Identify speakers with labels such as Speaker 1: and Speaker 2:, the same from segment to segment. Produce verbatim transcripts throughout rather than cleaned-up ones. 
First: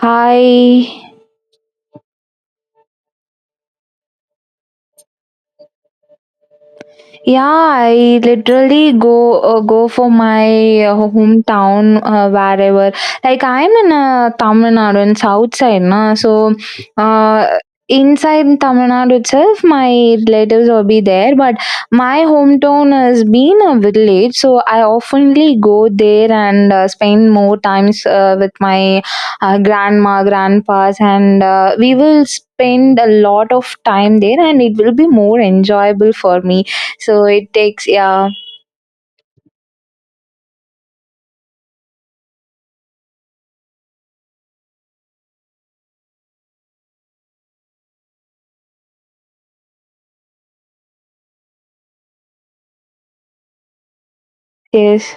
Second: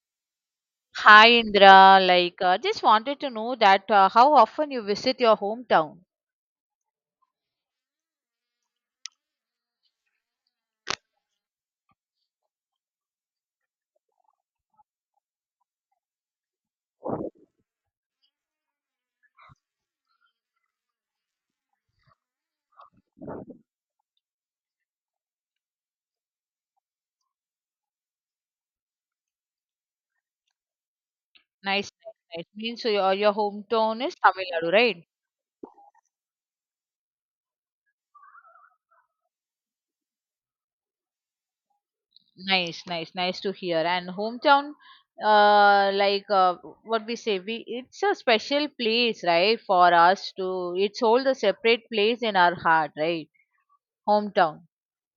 Speaker 1: Hi.
Speaker 2: Hi Indra, like uh, just wanted to know that uh, how often you visit your hometown.
Speaker 1: Yeah, I literally go uh, go for my uh, hometown uh, wherever. Like I'm in uh, Tamil Nadu in south side, na. So uh, inside Tamil Nadu itself, my relatives will be there. But my hometown has been a village, so I oftenly go there and uh, spend more times uh, with my uh, grandma, grandpas, and uh,
Speaker 2: Nice,
Speaker 1: we
Speaker 2: nice,
Speaker 1: will
Speaker 2: nice. Means
Speaker 1: spend a
Speaker 2: your your
Speaker 1: lot of
Speaker 2: hometown is
Speaker 1: time there,
Speaker 2: Tamil
Speaker 1: and
Speaker 2: Nadu,
Speaker 1: it will
Speaker 2: right?
Speaker 1: be more enjoyable for me, so it takes, yeah,
Speaker 2: Nice, nice, nice to hear. And hometown, uh, like uh, what we say, we it's a special place, right, for us to. It's hold a separate place in our heart, right? Hometown.
Speaker 1: yes.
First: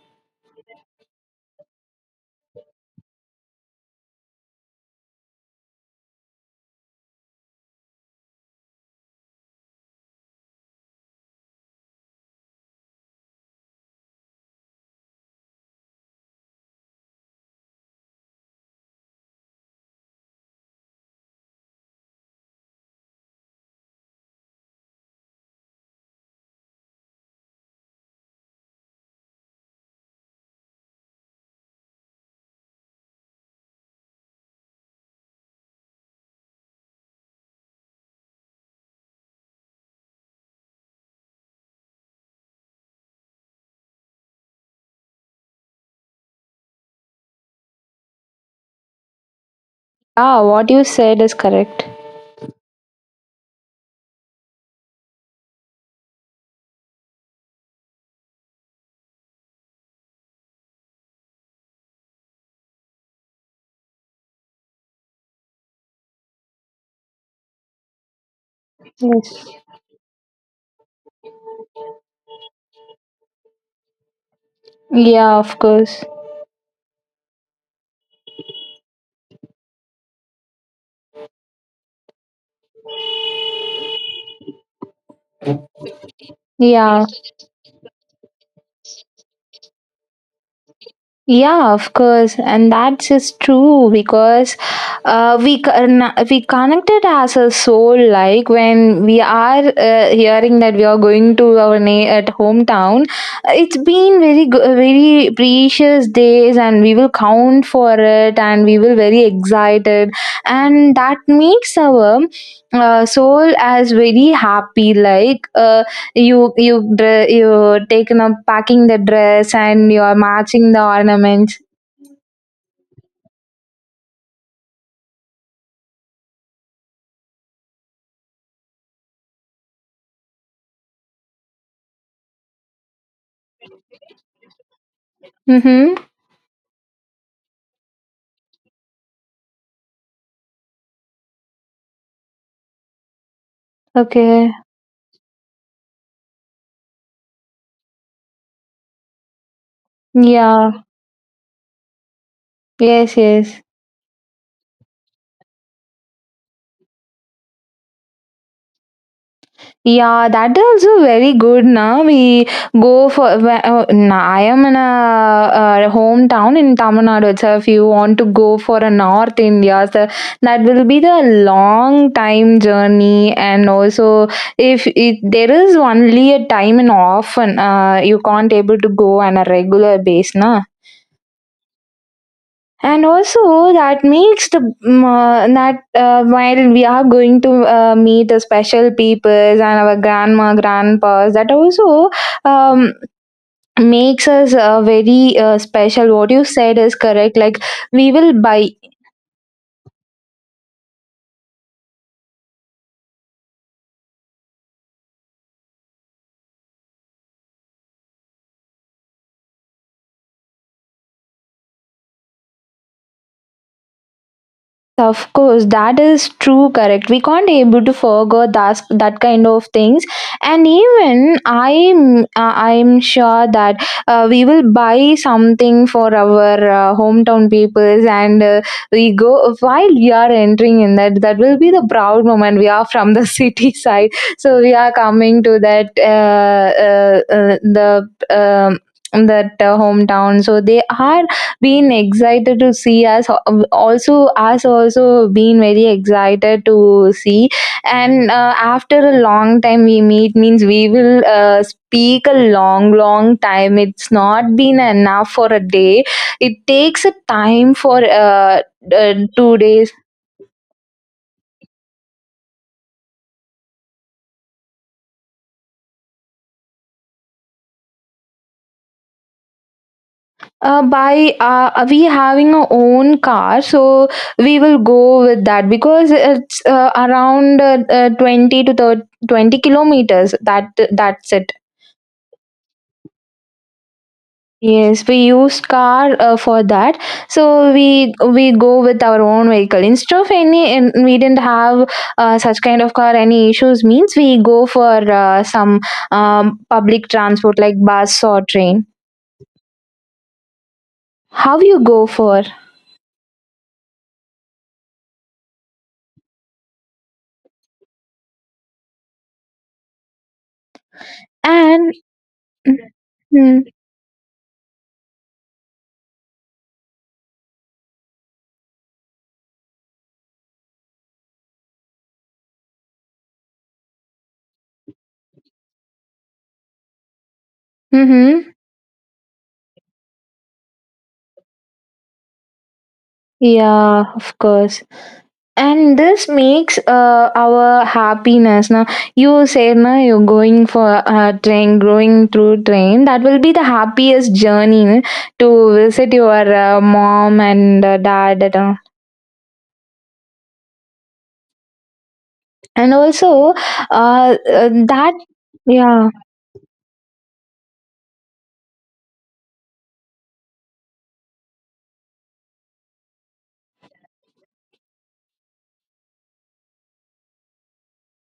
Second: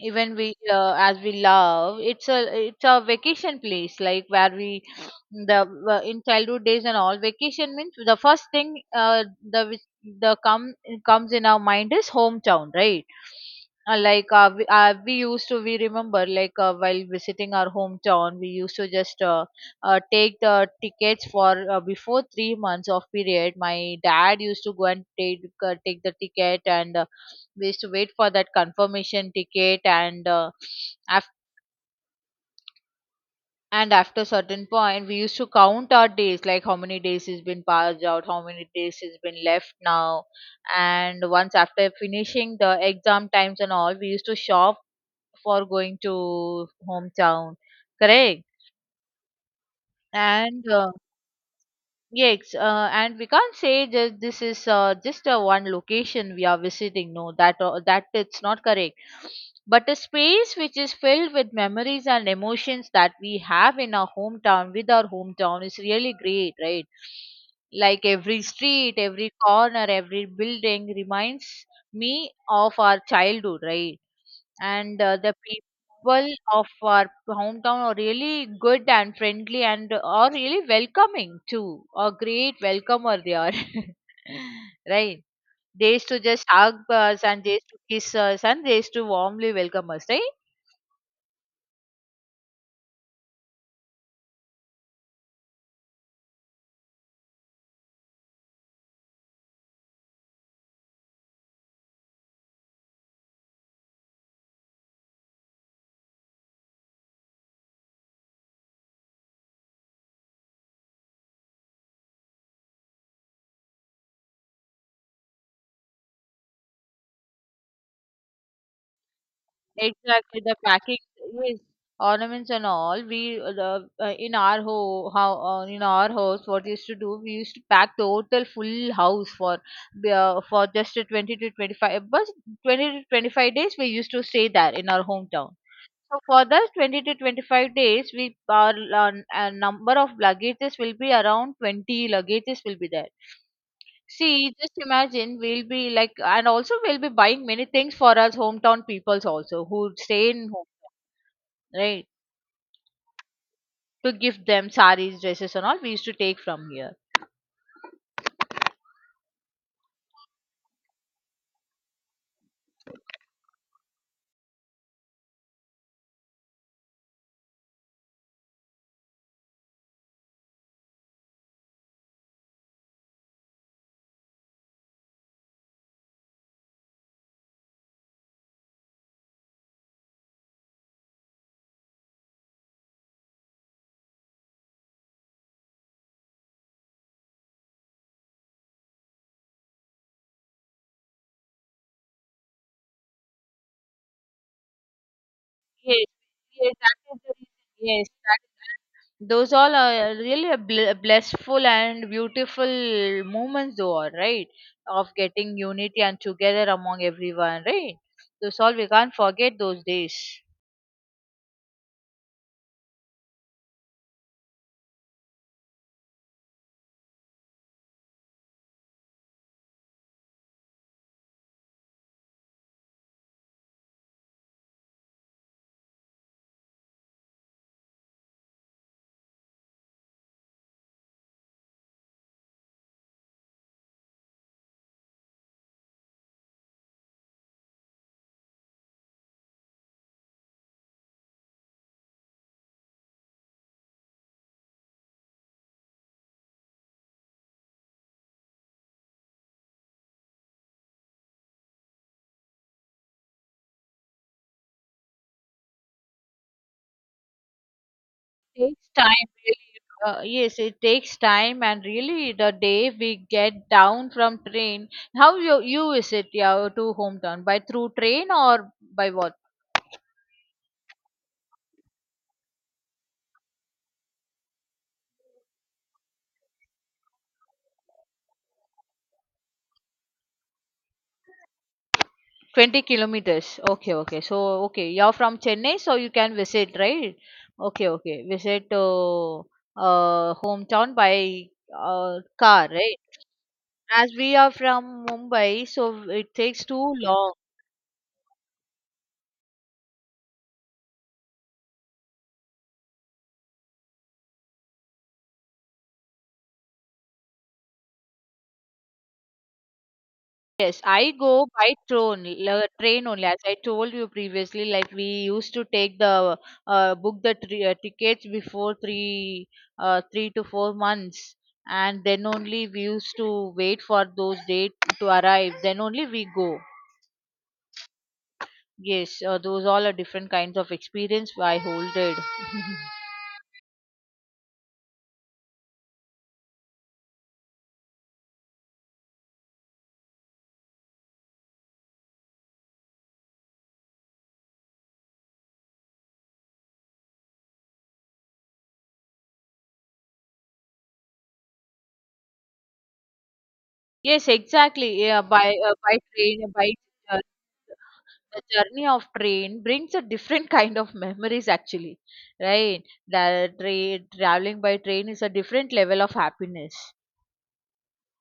Speaker 2: Even we uh, as we love, it's a, it's a vacation place, like where we the uh, in childhood days and all, vacation means the first thing, uh, the which- the come comes in our mind, is hometown, right? Uh, like, uh, we, uh, we used to we remember, like uh, while visiting our hometown, we used to just uh, uh, take the tickets for uh, before three months of period. My dad used to go and take uh, take the ticket, and uh, we used to wait for that confirmation ticket, and uh, af- and after certain point we used to count our days, like how many days has been passed out, how many days has been left now. And once after finishing the exam times and all, we used to shop for going to hometown. Correct.
Speaker 1: Ah,
Speaker 2: And
Speaker 1: what you
Speaker 2: uh,
Speaker 1: said is correct.
Speaker 2: yes, uh, and we can't say that this is uh, just a one location we are visiting. No, that uh, that it's not correct. But a space which is filled with memories and emotions that we have in our hometown, with our hometown, is really great, right? Like every street, every
Speaker 1: Yes.
Speaker 2: corner, every building reminds me of our childhood, right? and uh, the
Speaker 1: Yeah, of course.
Speaker 2: people of our hometown are really good and friendly and are really welcoming too. A great welcomer they are, right? They used to just hug
Speaker 1: Yeah.
Speaker 2: us and they used to kiss us and they used to warmly welcome us, right?
Speaker 1: Yeah, of course, and that is true because uh, we con- we connected as a soul. Like when we are uh, hearing that we are going to our na- at hometown, it's been very go- very precious days, and we will count for it, and we will very excited, and that makes our uh, soul as very happy. Like. Uh, you you dre- you taken up packing the dress and you are
Speaker 2: Exactly, the
Speaker 1: matching the
Speaker 2: packing,
Speaker 1: ornaments.
Speaker 2: yes, ornaments and all. We uh, the uh, in our ho how uh, In our house, what we used to do, we used to pack the total full house for the, uh, for just a twenty to twenty five, but twenty to twenty five days we used to stay there in our hometown.
Speaker 1: Mm-hmm.
Speaker 2: So for that twenty to twenty five days, we our uh, uh, number of luggages will be around twenty luggages will be there.
Speaker 1: Okay.
Speaker 2: See, just imagine, we'll be like, and also we'll be buying many things for us hometown peoples also who stay in,
Speaker 1: Yeah.
Speaker 2: right?
Speaker 1: Yes, yes.
Speaker 2: To give them saris, dresses, and all, we used to take from here.
Speaker 1: Yeah, that is also very good. Now we go for. wh- Uh, nah, I am in a, uh hometown in Tamil Nadu itself. If you want to go for a North India, so that will be the long time journey. And also, if it, there is only a time and often, uh, you can't able to go on a regular base, na, and also that makes the mm, uh, that uh, while we are going to uh, meet the special people and our grandma grandpas, that also um, makes us uh, very uh,
Speaker 2: Yes,
Speaker 1: special. What you
Speaker 2: yes,
Speaker 1: said is
Speaker 2: that is the
Speaker 1: correct,
Speaker 2: reason.
Speaker 1: like
Speaker 2: Yes,
Speaker 1: we will buy.
Speaker 2: that, those all are really a bl- blissful and beautiful moments, though, all right, of getting unity and together among everyone, right? Those all we can't forget those days.
Speaker 1: Of course, that is true, correct. We can't able to forget that that kind of things, and even I'm uh, I'm sure that uh, we will buy something for our uh, hometown peoples, and uh, we go while we are entering in that. That will be the proud moment. We are from the city side, so we are coming to that uh, uh, uh, the. Um, that uh, hometown, so they are been excited to see us, also us also been very excited to see. And uh, after a long time we meet means we will uh, speak a long long time, it's not been enough for a day. It takes a time for uh,
Speaker 2: Takes
Speaker 1: uh,
Speaker 2: time
Speaker 1: two
Speaker 2: really.
Speaker 1: days
Speaker 2: Uh, yes, it takes time, and really the day we get down from train. How you you is it, yeah, to hometown by through train or by what?
Speaker 1: Uh, by uh, we having our own car, so we will go with that because it's uh, around uh, uh, twenty to thirty, twenty kilometers, that that's it.
Speaker 2: twenty kilometers. Okay, okay. So okay,
Speaker 1: Yes,
Speaker 2: you're
Speaker 1: we
Speaker 2: from
Speaker 1: use
Speaker 2: Chennai, so you
Speaker 1: car
Speaker 2: can
Speaker 1: uh, for
Speaker 2: visit,
Speaker 1: that.
Speaker 2: right?
Speaker 1: So
Speaker 2: Okay,
Speaker 1: we
Speaker 2: okay.
Speaker 1: we
Speaker 2: Visit
Speaker 1: go with our
Speaker 2: uh,
Speaker 1: own vehicle. Instead
Speaker 2: uh
Speaker 1: of any, and
Speaker 2: hometown by
Speaker 1: we didn't have
Speaker 2: uh,
Speaker 1: uh, such
Speaker 2: car,
Speaker 1: kind of
Speaker 2: right?
Speaker 1: car. Any issues
Speaker 2: As
Speaker 1: means
Speaker 2: we
Speaker 1: we
Speaker 2: are
Speaker 1: go for
Speaker 2: from
Speaker 1: uh,
Speaker 2: Mumbai,
Speaker 1: some
Speaker 2: so it
Speaker 1: um,
Speaker 2: takes too
Speaker 1: public
Speaker 2: long.
Speaker 1: transport like bus or train. How you go for?
Speaker 2: Yes, I go by
Speaker 1: And
Speaker 2: train, la- train only. As I
Speaker 1: mm-hmm.
Speaker 2: told you previously, like, we used to take the, uh, book the tri- uh, tickets before three uh, three to four months, and then only we used to wait for those dates to arrive. Then only we go.
Speaker 1: Mm-hmm,
Speaker 2: Yes, uh, those all are different kinds of experience I holded.
Speaker 1: yeah, of course. And this makes uh, our happiness. Now, you say na you're going for a train, going through train. That will be the happiest journey no, to visit your uh, mom and uh, dad. And, all. And also,
Speaker 2: Yes,
Speaker 1: uh, uh,
Speaker 2: exactly.
Speaker 1: that,
Speaker 2: Yeah, by uh, by
Speaker 1: yeah.
Speaker 2: train, uh, by uh, the journey of train brings a different kind of memories actually, right? The train traveling by train is a different level of happiness.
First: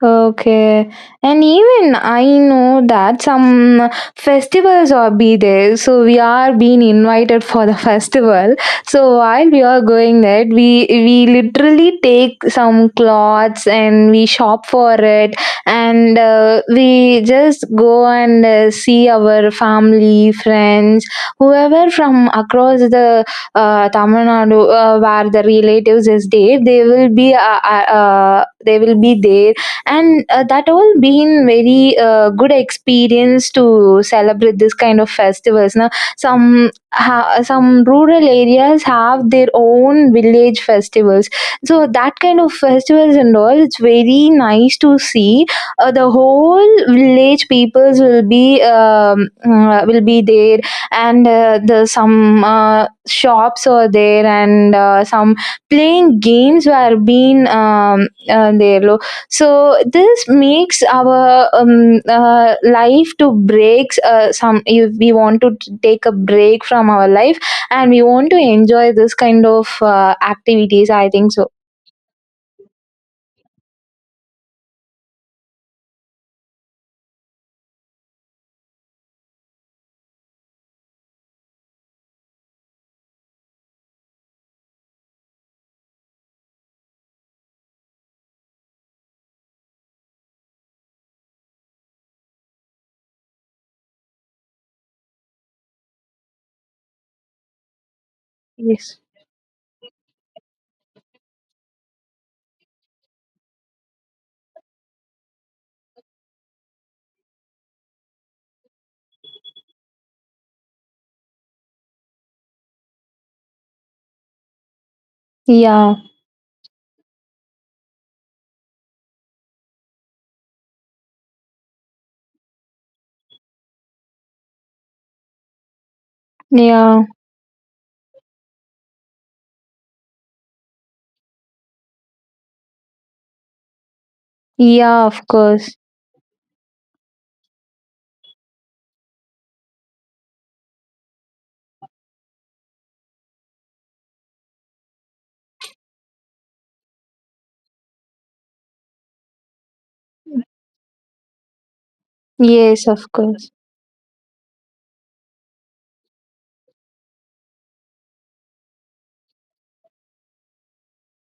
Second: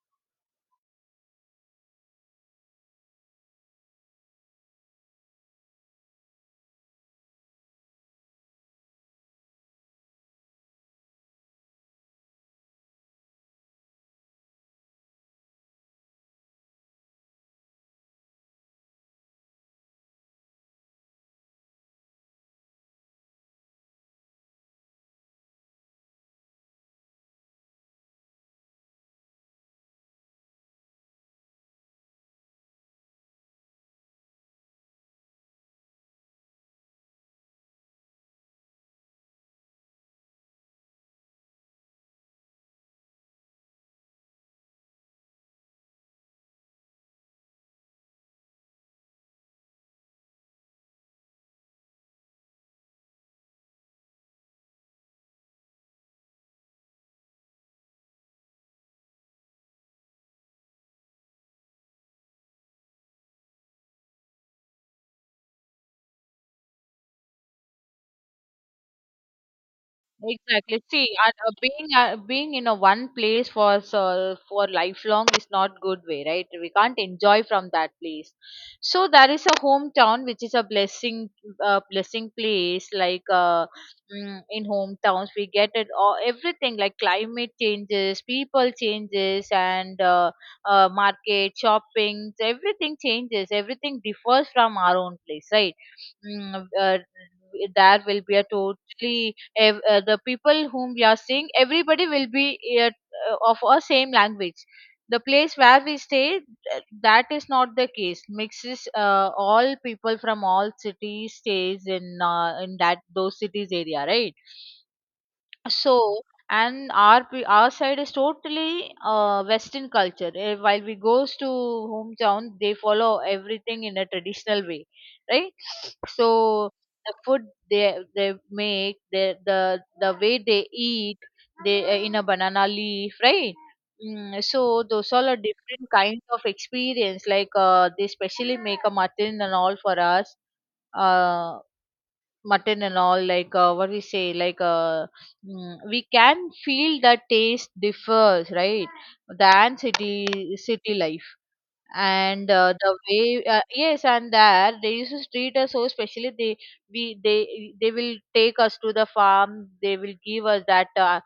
Speaker 1: Okay. And even I know that some festivals are be there. So we are being invited for the festival. So while we are going there, we we literally take some clothes and we shop for it, and uh, we just go and uh, see our family, friends, whoever from across the uh, Tamil Nadu uh, where the relatives is there, they will be uh, uh, uh, they will be there. And uh, that all been very uh, good experience to celebrate this kind of festivals. Now some ha- some rural areas have their own village festivals, so that kind of festivals and all, it's very nice to see uh, the whole village peoples will be um, uh, will be there. And uh, the some uh, shops are there, and uh, some playing games were being um, uh, there. So this makes our um, uh, life to breaks uh, some. If we want to t- take a break from our life and we want to enjoy this kind of uh,
Speaker 2: Exactly.
Speaker 1: activities,
Speaker 2: See,
Speaker 1: I think
Speaker 2: and
Speaker 1: so.
Speaker 2: uh, being uh, being in a one place for so for lifelong is not good way, right? We can't enjoy from that place. So there is a hometown which is a blessing, uh, blessing place. Like, uh, mm, in hometowns, we get it all, everything like climate changes, people changes, and uh, uh, market shopping. Everything changes. Everything differs from our own place, right? Mm, uh, there will be a
Speaker 1: Yes.
Speaker 2: totally, ev- uh, the people whom we are seeing, everybody will be uh, uh, of our same language. The place where we stay, th- that is not the case. Mixes uh, all people from all cities stays in uh, in that those cities area, right?
Speaker 1: Yeah.
Speaker 2: So, and our pe- our side is totally uh, Western culture. Eh, While we goes to hometown, they follow everything in a traditional way, right? So
Speaker 1: Yeah.
Speaker 2: the food they they make, the the the way they eat, they, uh, in a banana leaf, right? Mm, so
Speaker 1: Yeah,
Speaker 2: those
Speaker 1: of
Speaker 2: all are
Speaker 1: course.
Speaker 2: different kinds of experience. Like, uh, they specially make a mutton and all for us. Uh, Mutton and all, like, uh, what we say, like, uh, mm, we can feel that taste differs, right, than city city life. And uh,
Speaker 1: Yes,
Speaker 2: the
Speaker 1: of
Speaker 2: way,
Speaker 1: course.
Speaker 2: uh, yes, and there they used to treat us so specially. They we they they will take us to the farm. They will give us that, uh,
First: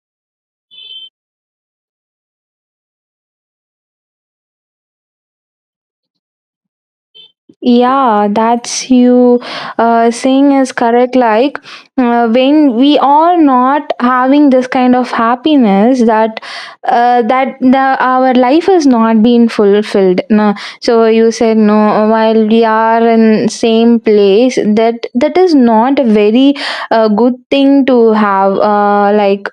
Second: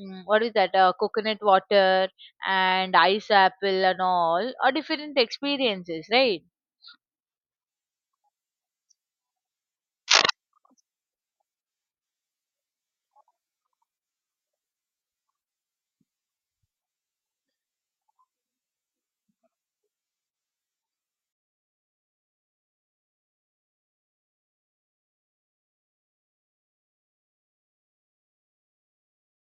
Speaker 2: mm, what is that, uh, coconut water and ice apple and all are different experiences, right?
Speaker 1: Yeah, that's you uh, saying is correct. Like uh, when we are not having this kind of happiness, that uh, that the our life is not being fulfilled. No, so you said no. While we are in same place, that that is not a very uh, good thing to have. Uh, like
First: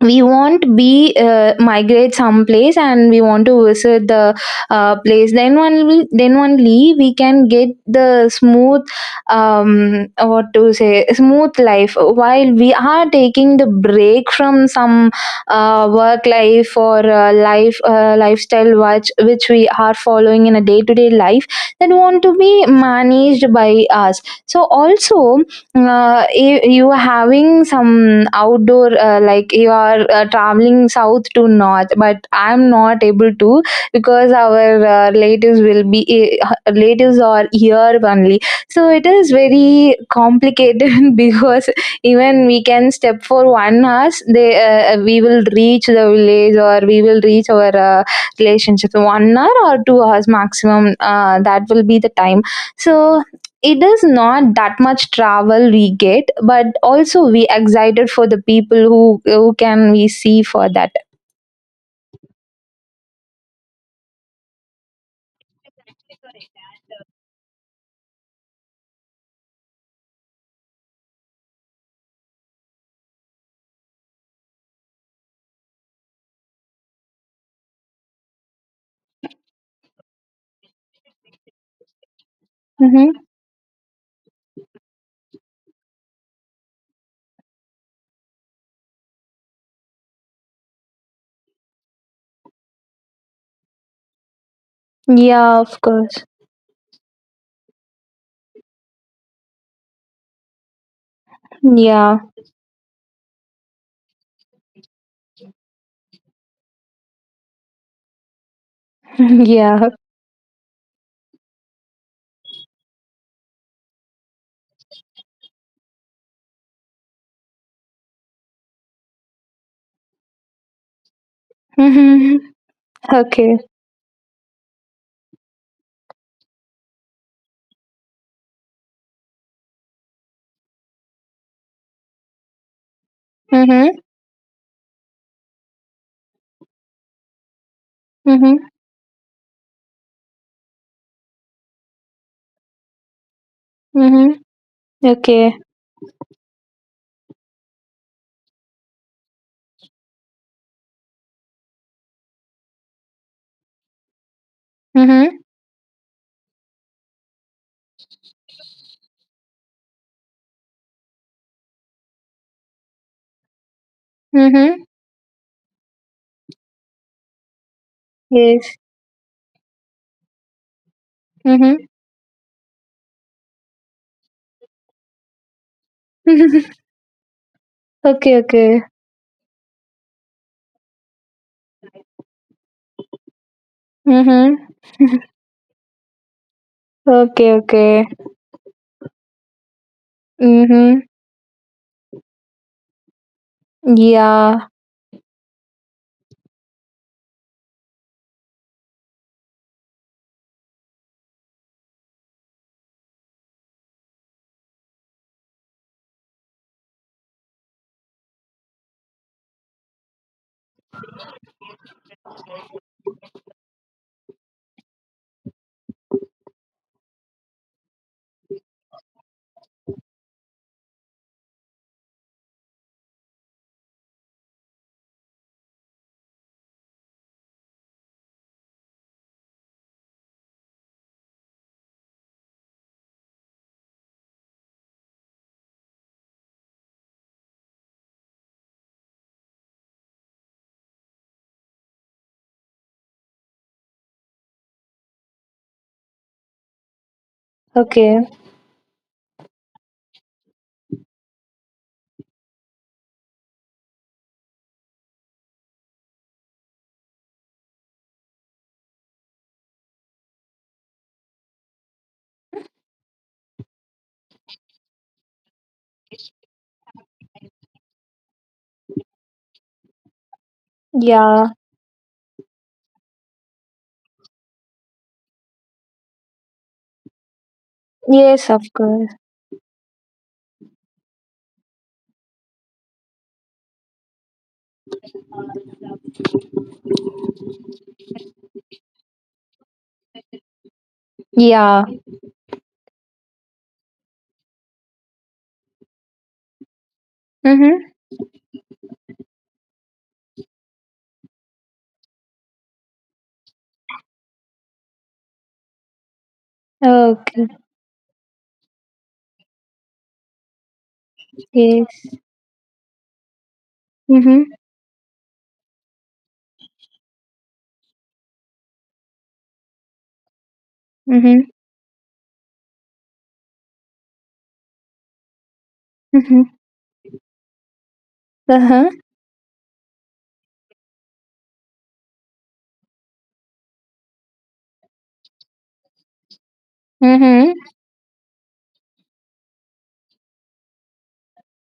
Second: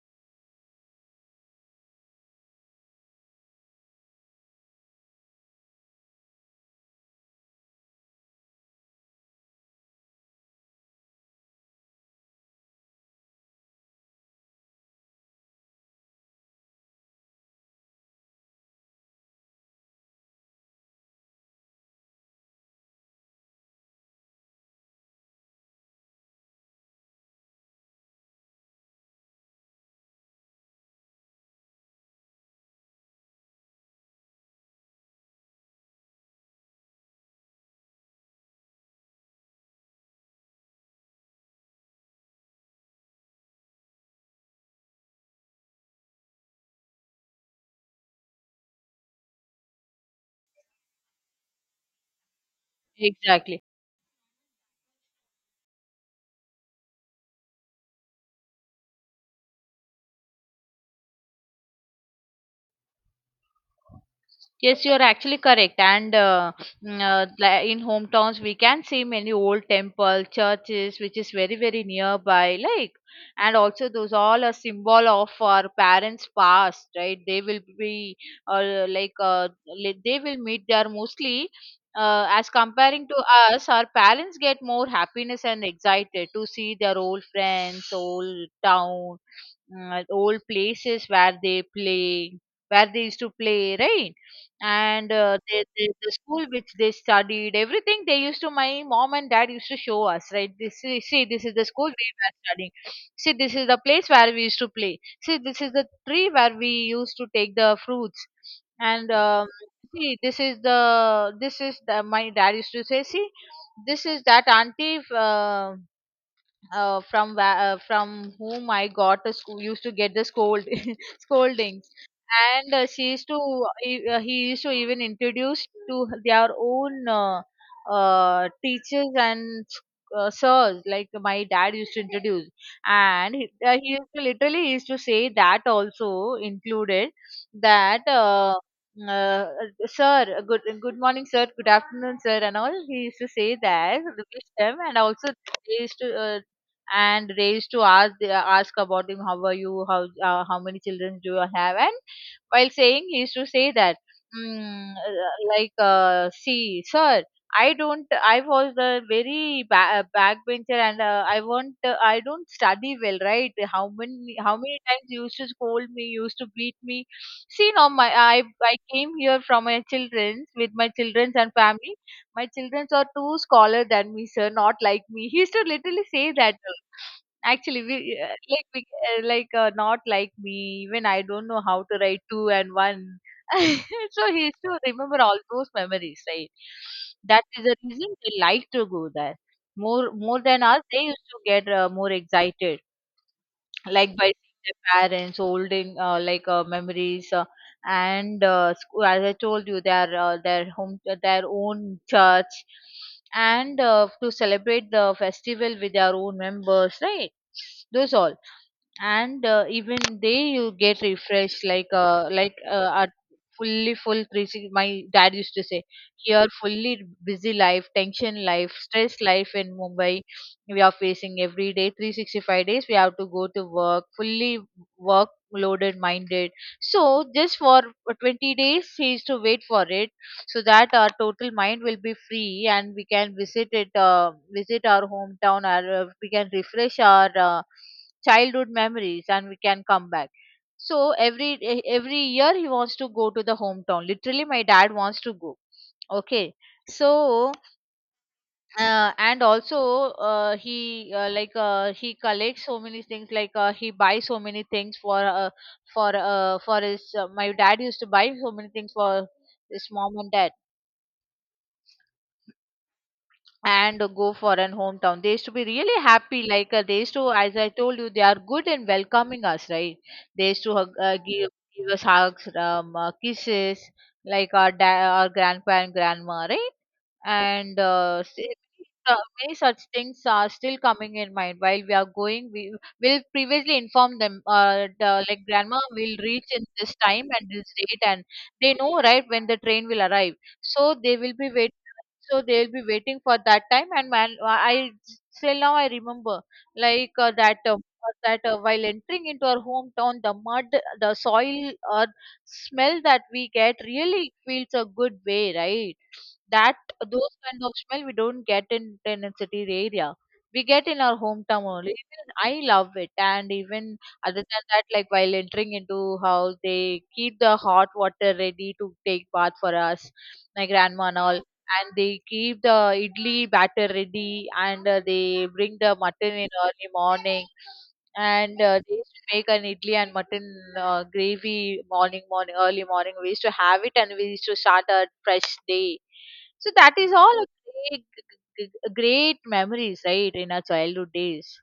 Speaker 1: we won't be uh, migrate someplace and we want to visit the uh, place, then only then only we can get the smooth, um, what to say, smooth life while we are taking the break from some uh, work life or uh, life uh, lifestyle which which we are following in a day to day life, that want to be managed by us. So also, uh, you, you are having some outdoor, uh, like you are uh, traveling south to north, but I'm not able to because our uh, relatives will be eh, uh, relatives are here only. So it is very complicated because even we can step for one hour, they uh, we will reach the village or we will reach our uh, relationship one hour or two hours maximum, uh, that will be the time. So
Speaker 2: Exactly.
Speaker 1: it is not that much travel we get, but also we excited for the people who who can we see for that.
Speaker 2: Yes, you're actually correct. And uh, mm, uh, li- in hometowns, we can see many old temple, churches, which is very, very nearby. Like, and also those all a symbol of our parents' past, right? They will be, uh, like uh, li- they will meet there mostly. Uh, as comparing
Speaker 1: Mm-hmm.
Speaker 2: to us, our parents get more happiness and excited to see their old friends, old town, mm, old places where they play, where they used to play, right? And uh,
Speaker 1: Yeah,
Speaker 2: they,
Speaker 1: of
Speaker 2: they, the
Speaker 1: course.
Speaker 2: school which they studied, everything they used to my mom and dad used to show us, right? This is, see, this is the school we
Speaker 1: Yeah.
Speaker 2: were studying. See, this is the place where we used to play. See, this is the tree where we used to take the fruits. And um,
Speaker 1: Yeah.
Speaker 2: see this is the this is the my dad used to say, see, this is that auntie. Uh, uh, from where, uh, from whom I got the school used to get the scold scoldings,
Speaker 1: Mm-hmm.
Speaker 2: and uh, she used
Speaker 1: Okay.
Speaker 2: to he, uh, he used to even introduce to their own uh, uh, teachers and uh, sirs, like my dad used to introduce, and he, uh, he
Speaker 1: Mm-hmm.
Speaker 2: used to literally used to say that, also included that. Uh,
Speaker 1: Mm-hmm.
Speaker 2: uh, Sir, good good morning, sir. Good afternoon, sir, and all. He used to say that, the
Speaker 1: Mm-hmm.
Speaker 2: wish them, and also
Speaker 1: Okay.
Speaker 2: they used to uh, and they used to ask the ask about him, how are you, how uh, how many children do you have? And while saying, he used to say that, mm, uh,
Speaker 1: Mm-hmm.
Speaker 2: like uh, see, sir, I don't I was a very ba- uh, backbencher, and uh, i want uh, I don't study well, right? How many how many
Speaker 1: Mm-hmm.
Speaker 2: times you used to scold me, you used to beat me. See, now, my I I
Speaker 1: Yes.
Speaker 2: came here from my children's, with my children's and family. My children's are too scholar than me, sir, not like me. He used to literally say that.
Speaker 1: Mm-hmm.
Speaker 2: Actually, we uh,
Speaker 1: Okay,
Speaker 2: like
Speaker 1: okay.
Speaker 2: we, uh, like uh, not like me. Even I don't know how to write two and one. So he used
Speaker 1: Mm-hmm.
Speaker 2: to remember all those memories, right? That
Speaker 1: Okay,
Speaker 2: is the
Speaker 1: okay.
Speaker 2: reason they like to go there more more than us. They
Speaker 1: Mm-hmm.
Speaker 2: used to get uh, more excited, like by seeing
Speaker 1: Yeah.
Speaker 2: their parents holding, uh, like uh, memories, uh, and uh, school, as I told you, their uh, their home their own church, and uh, to celebrate the festival with their own members, right? Those all, and uh, even they you get refreshed, like, uh, like uh, at fully full three sixty, my dad used to say, here fully busy life, tension life, stress life in Mumbai. We are facing every day, three sixty-five days we have to go to work, fully work loaded minded. So just for twenty days he is to wait for it, so that our total mind will be free and we can visit it, uh, visit our hometown, or uh, we can refresh our uh, childhood memories, and we can come back. So every e- every year he wants to go to the hometown, literally my dad wants to go. Okay. So
Speaker 1: Okay.
Speaker 2: uh, and also uh, he uh, like uh, he collects so many things, like, uh, he buys so many things for uh, for uh, for his uh, my dad used to buy so many things for his mom and dad, and go for an hometown. They used to be really happy, like, uh, they used to as I told you, they are good in welcoming us, right? They used to hug- uh, give,
Speaker 1: Yeah.
Speaker 2: give us hugs, um, uh, kisses, like our dad, our grandpa and grandma, right? And uh,
Speaker 1: Yes,
Speaker 2: s-
Speaker 1: of course.
Speaker 2: so many such things are still coming in mind while we are Going, we will previously inform them uh, the, like grandma will reach in this time and this date, and they know, right, when the train will arrive. So they will be wait
Speaker 1: Yeah.
Speaker 2: so they will be waiting for that time. And man, I still now I remember, like uh, that uh,
Speaker 1: Mm-hmm.
Speaker 2: that uh, while entering into our hometown, the mud, the soil, earth smell that we get really feels a good way, right? That Those
Speaker 1: Okay.
Speaker 2: kind of smell we don't get in in city area. We get in our hometown
Speaker 1: Yes.
Speaker 2: only. Even I love it. And even
Speaker 1: Mhm.
Speaker 2: other than that, like while entering into house, they keep the hot water ready to take bath for us, my grandma and all.
Speaker 1: Mhm.
Speaker 2: And they keep the idli batter ready, and uh, they bring the mutton
Speaker 1: Mhm.
Speaker 2: in early morning, and uh,
Speaker 1: Uh-huh.
Speaker 2: they make an idli and mutton uh, gravy morning, morning, early morning. We used to have it, and we used to start a fresh day. So that is all a
Speaker 1: Mhm.
Speaker 2: great, g- g- great memories, right, in our childhood days.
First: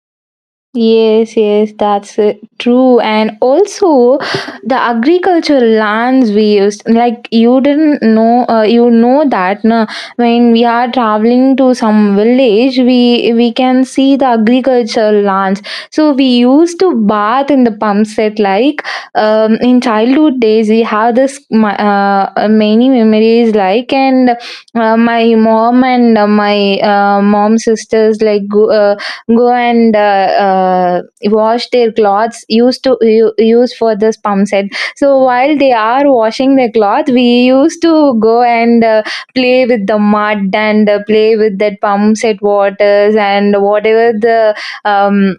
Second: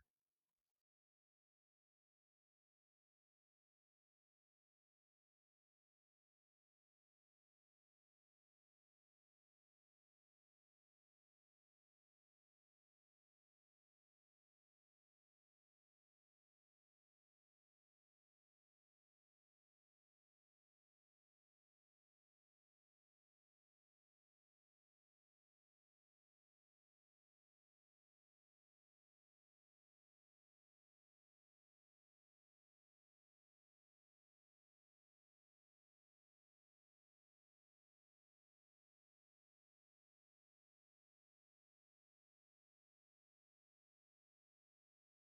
Speaker 1: Yes, yes, that's uh, true. And also, the agricultural lands we used, like you didn't know, uh, you know that na, when we are traveling to some village, we we can see the agricultural lands. So we used to bath in the pump set. Like um, in childhood days, we have this ma- uh, uh, many memories. Like, and uh, my mom and uh, my uh, mom sisters like go, uh, go and uh, uh, wash their clothes, used to u- use for this pump set. So while they are washing their cloth, we used to go and uh, play with the mud and uh, play with that pump set waters and whatever the um,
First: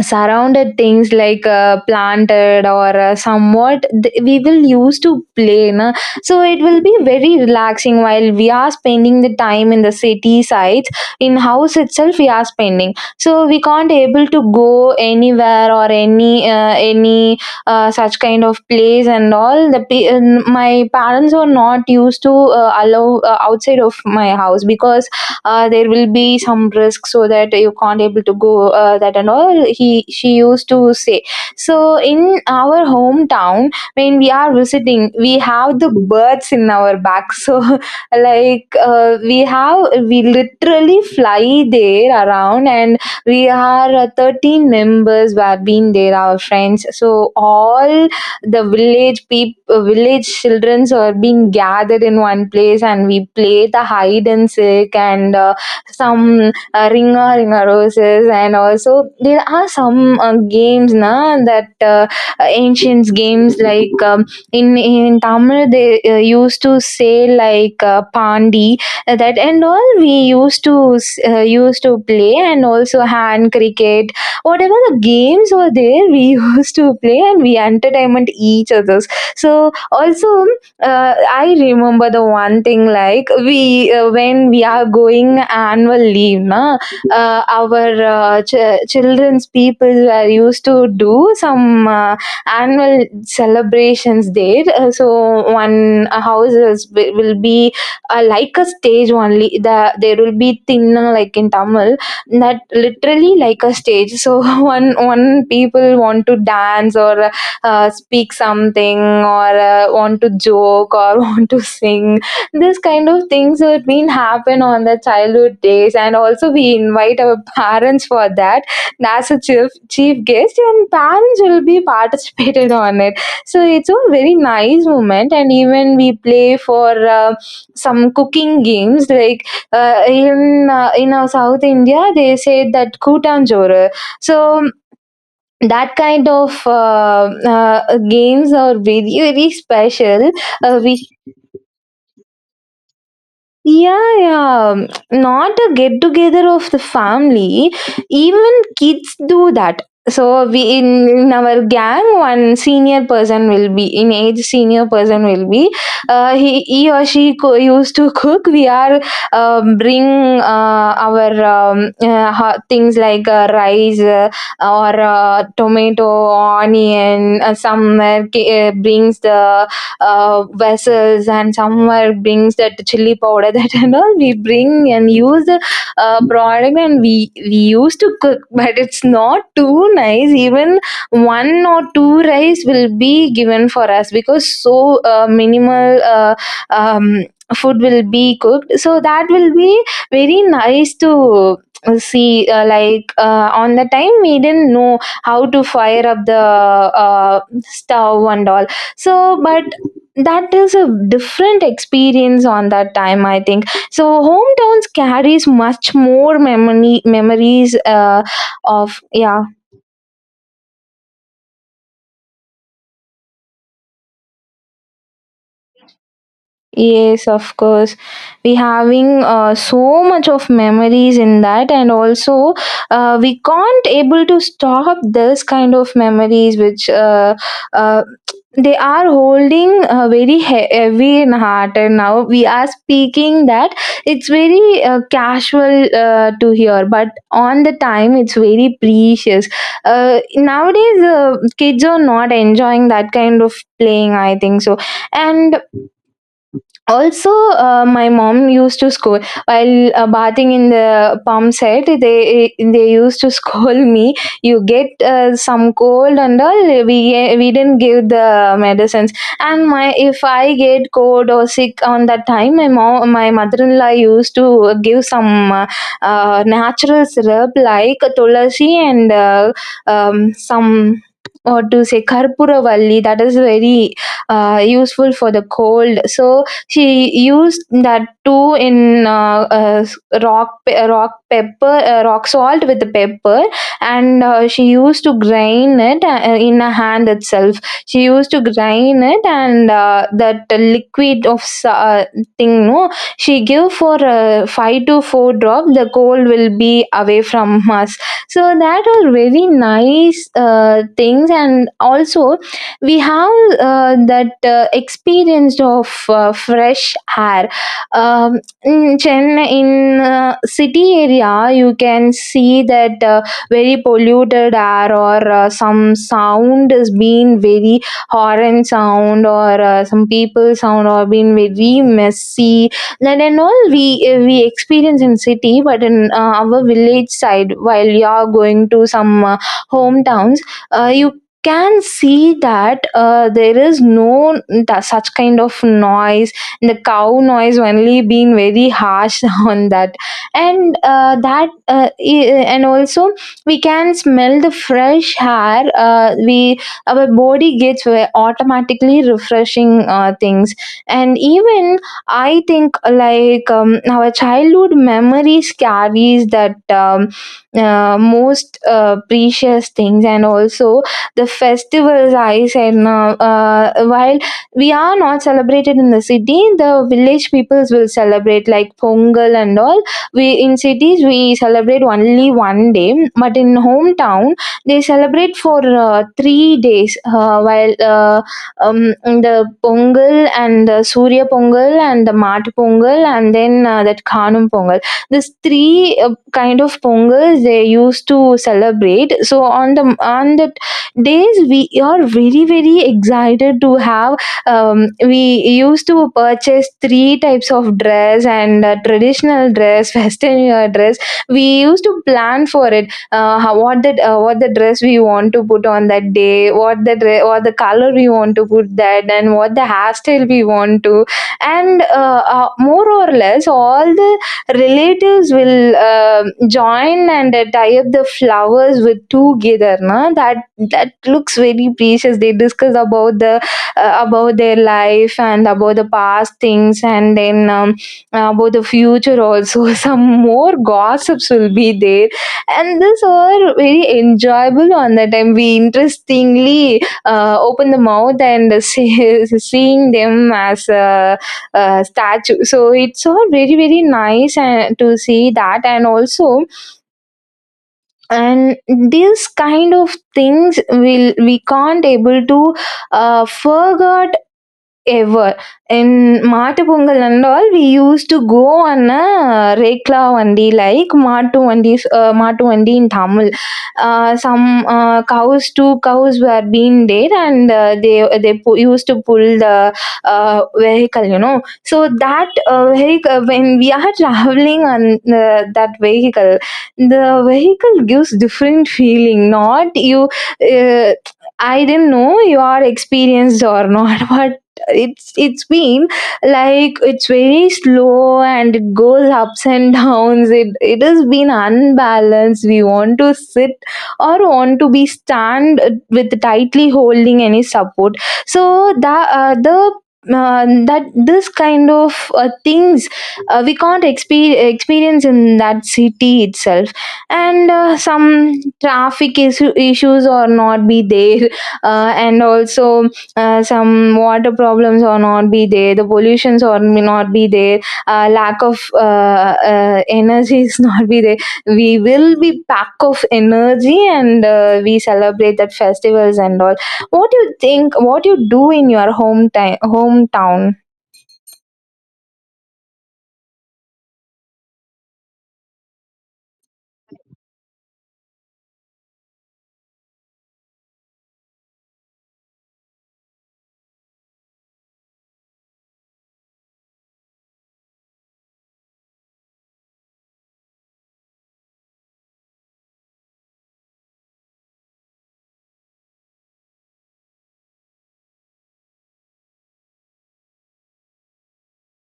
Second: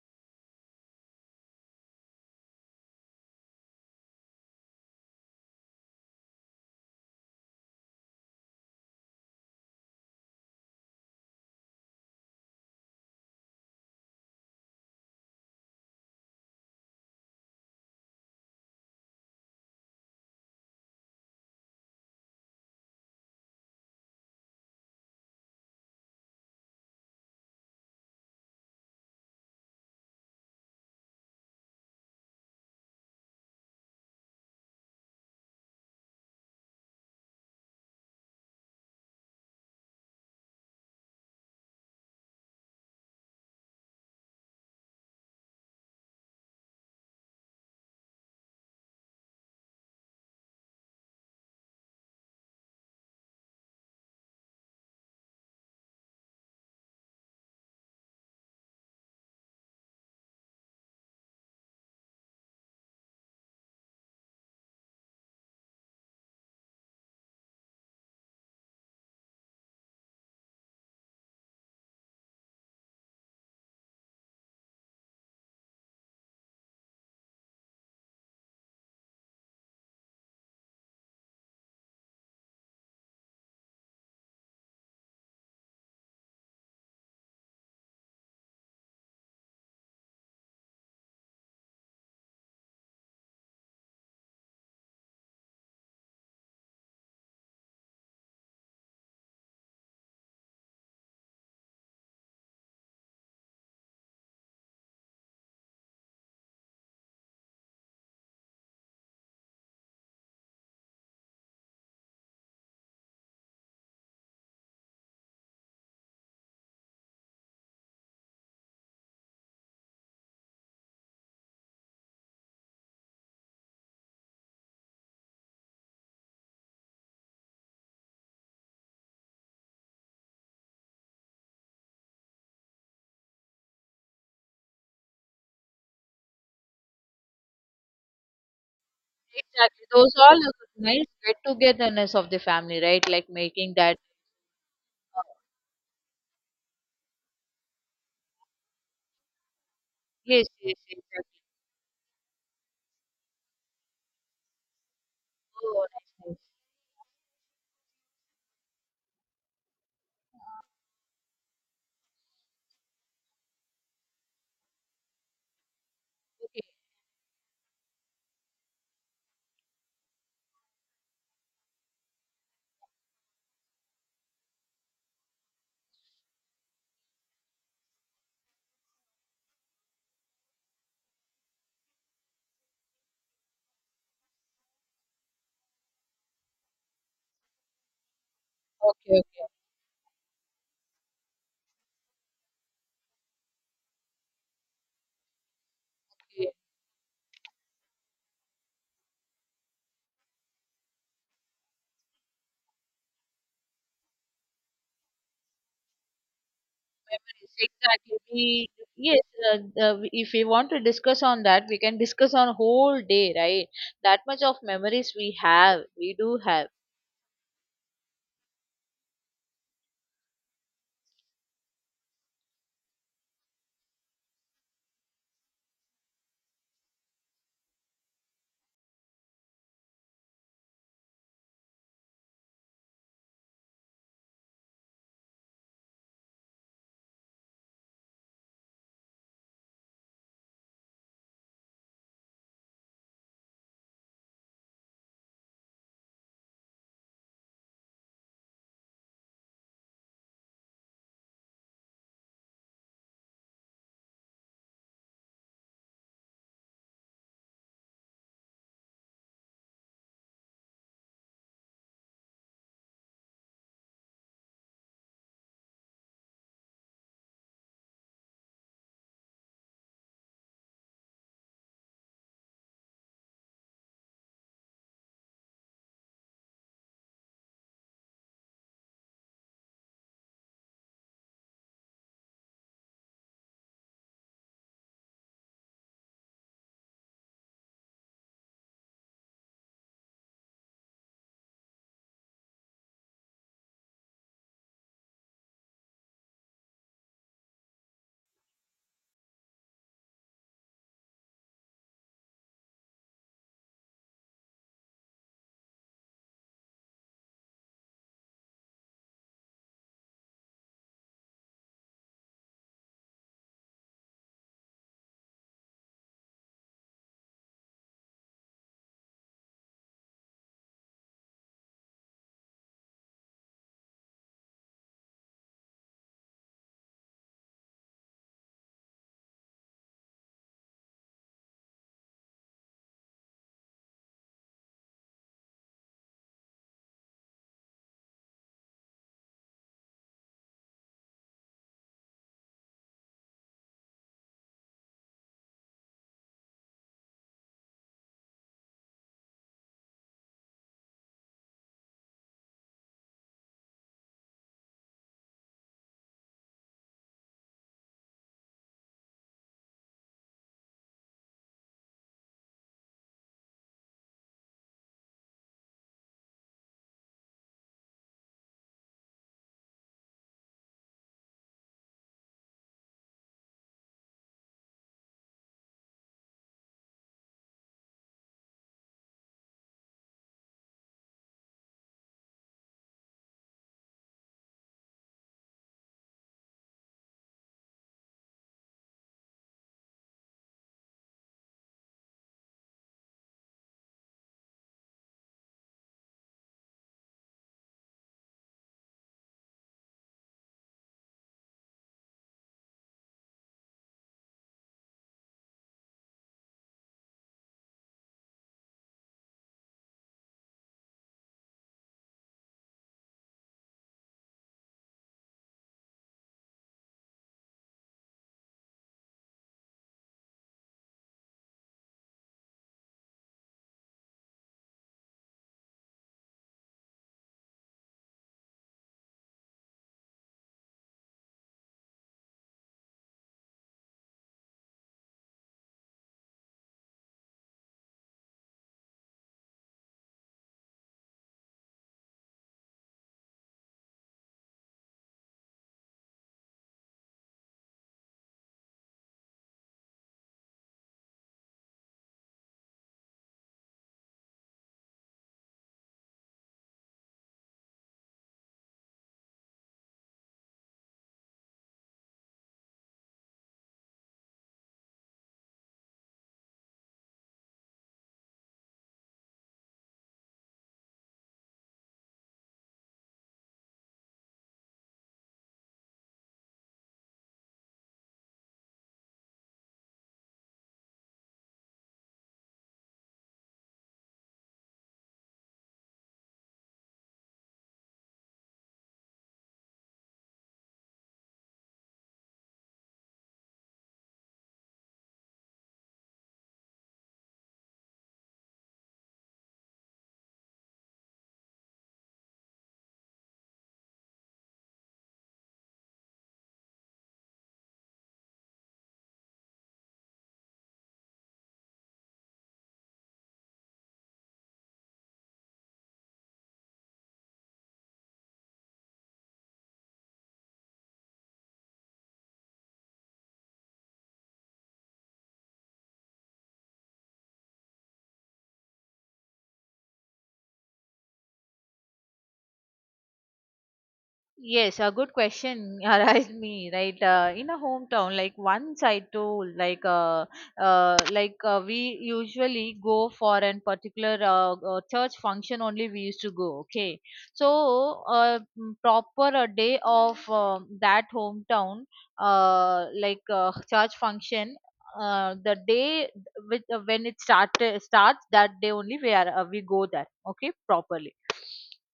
Speaker 1: surrounded things like uh, planted or uh, somewhat th- we will use to play, na? So it will be very relaxing while we are spending the time in the city sites. In house itself we are spending, so we can't able to go anywhere or any uh, any uh, such kind of place. And all the pe- and my parents were not used to uh, allow uh, outside of my house, because uh, there will be some risk, so that you can't able to go uh, that and all he she used to say. So in our hometown when we are visiting, we have the birds in our back, so like uh, we have we literally fly there around. And we are uh, thirteen members who have been there, our friends, so all the village people village childrens are being gathered in one place, and we play the hide and seek, and uh, some uh, ringa ringa roses. And also there are some uh, games, na, that uh, ancient games like um, in in tamil they uh, used to say like uh, pandi, uh, that and all we used to uh, used to play, and also hand cricket, whatever the games were there, we used to play, and we entertainment each others. So also, uh, I remember the one thing, like we uh, when we are going annual leave, na, uh, our uh, ch- children's people were used to do some uh, annual celebrations there. Uh, so one uh, house is, will will be uh, like a stage only, the, there will be thinna like in tamil, that literally like a stage. So one one people want to dance or uh, speak something or uh, want to joke or want to sing, this kind of things have been happen on the childhood days, and also we invite our parents for that. That's a chief chief guest, and parents will be participated on it. So it's a very nice moment. And even we play for uh, some cooking games like uh, in uh, in our South India, they say that Kutan Jor. So that kind of uh, uh, games are very very
Speaker 2: Exactly. Those
Speaker 1: special.
Speaker 2: all are
Speaker 1: Uh,
Speaker 2: nice
Speaker 1: we.
Speaker 2: get togetherness of the family, right? Like making that.
Speaker 1: Yeah, yeah.
Speaker 2: Oh.
Speaker 1: Not a get together of the family. Even kids do that.
Speaker 2: Yes,
Speaker 1: So
Speaker 2: yes,
Speaker 1: we
Speaker 2: yes.
Speaker 1: in, in
Speaker 2: Exactly.
Speaker 1: our gang, one senior person will be in age. Senior person will be.
Speaker 2: Oh, nice,
Speaker 1: Uh,
Speaker 2: nice.
Speaker 1: he he or she co- used to cook. We are um, bring uh, our um, uh, ho- things like uh, rice uh, or uh, tomato,
Speaker 2: Okay,
Speaker 1: onion. Uh, some uh, brings the uh, vessels, and somewhere brings that chili powder that and all we bring and use the uh, product, and we we used to cook. But it's not too nice. Even one or two rice will be given for us, because so uh, minimal uh, um, food will be cooked, so
Speaker 2: okay,
Speaker 1: that
Speaker 2: okay.
Speaker 1: will be very nice to see, uh, like uh, on the time we didn't know how to fire up the
Speaker 2: Okay.
Speaker 1: uh, stove and all. So but that is a different experience on that time, I think. So hometowns carries much more memory
Speaker 2: Memories.
Speaker 1: memories
Speaker 2: Exactly.
Speaker 1: uh,
Speaker 2: We
Speaker 1: Of
Speaker 2: yes.
Speaker 1: yeah.
Speaker 2: Uh, uh, if we want to discuss on that, we can discuss on whole day, right? That much of memories we have, we do have.
Speaker 1: Yes, of course. We having uh, so much of memories in that, and also uh, we can't able to stop this kind of memories, which uh, uh, they are holding uh, very he- heavy in heart. And now we are speaking that it's very uh, casual uh, to hear, but on the time it's very precious. Uh, nowadays, uh, kids are not enjoying that kind of playing, I think. So and also uh, my mom used to scold while uh, bathing in the pump set. They they used to scold me, you get uh, some cold and all. We we didn't give the medicines. And my, if I get cold or sick on that time, my mom my mother-in-law used to give some uh, uh, natural syrup like tulasi and uh, um, some, or to say karpuravalli, that is very uh, useful for the cold. So she used that too in uh, uh, rock pe- rock pepper, uh, rock salt with the pepper, and uh, she used to grind it uh, in a hand itself. She used to grind it, and uh, that liquid of sa- uh, thing, no, she give for uh, five to four drop. The cold will be away from us. So that are very nice uh, things, and also we have uh, that uh, experience of uh, fresh air um, In Chennai, in uh, city area, you can see that uh, very polluted air, or uh, some sound has been very horn sound, or uh, some people sound, or been very messy, that and all we uh, we experience in city. But in uh, our village side, while you are going to some uh, hometowns, uh, you can see that uh, there is no th- such kind of noise. The cow noise only being very harsh on that. And uh, that uh, i- and also we can smell the fresh air uh, We, our body gets ve- automatically refreshing uh, things. And even I think like um, our childhood memories carries that um, uh, most uh, precious things. And also the festivals I said now. Uh, while we are not celebrated in the city, the village peoples will celebrate like pongal and all. We in cities, we celebrate only one day, but in hometown they celebrate for uh, three days, uh, while uh, um, the pongal, and the surya pongal, and the mat pongal, and then uh, that khanum pongal. These three uh, kind of pongals they used to celebrate. So on the on the days we are very very excited to have. Um, we used to purchase three types of dress, and uh, traditional dress, western wear dress. We used to plan for it. Uh, how, what that uh, what the dress we want to put on that day, what the dre- what the color we want to put that, and what the hairstyle we want to. And uh, uh, more or less all the relatives will um join, and uh, tie up the flowers with together na. That that looks very precious. They discuss about the uh, about their life, and about the past things, and then um, about the future also. Some more gossips will be there. And this were very enjoyable. On that time we interestingly uh, open the mouth and uh, see, seeing them as a, a statue. So it's all very very nice, and to see that. And also, and these kind of things will, we can't able to uh, forget ever. In Maatu Pongal and all, we used to go on a Rekla Vandi, like Maatu Vandis, uh, Maatu Vandi in Tamil. Uh, some uh, cows, two cows were being there, and uh, they they pu- used to pull the uh, vehicle, you know. So that uh, vehicle, when we are traveling on the, that vehicle, the vehicle gives different feeling. Not you, uh, I didn't know you are experienced or not, but it's it's been like it's very slow, and it goes ups and downs. It it has been unbalanced. We want to sit or want to be stand with tightly holding any support. So that uh, the uh, that this kind of uh, things, uh, we can't expe- experience in that city itself. And uh, some traffic issue- issues or not be there, uh, and also uh, some water problems or not be there, the pollutions or may not be there, uh, lack of uh, uh, energy is not be there. We will be pack of energy, and uh, we celebrate that festivals and all. What do you think? What you do in your hometown? Hometown?
Speaker 2: Yes, a good question arise me, right. Uh, in a hometown, like once I told, like uh, uh, like uh, we usually go for a particular uh, uh, church function only we used to go. Okay, so uh, mm, proper a day of um that hometown, uh, like uh, church function, uh, the day with, uh, when it started starts that day only we are, uh, we go there, okay, properly.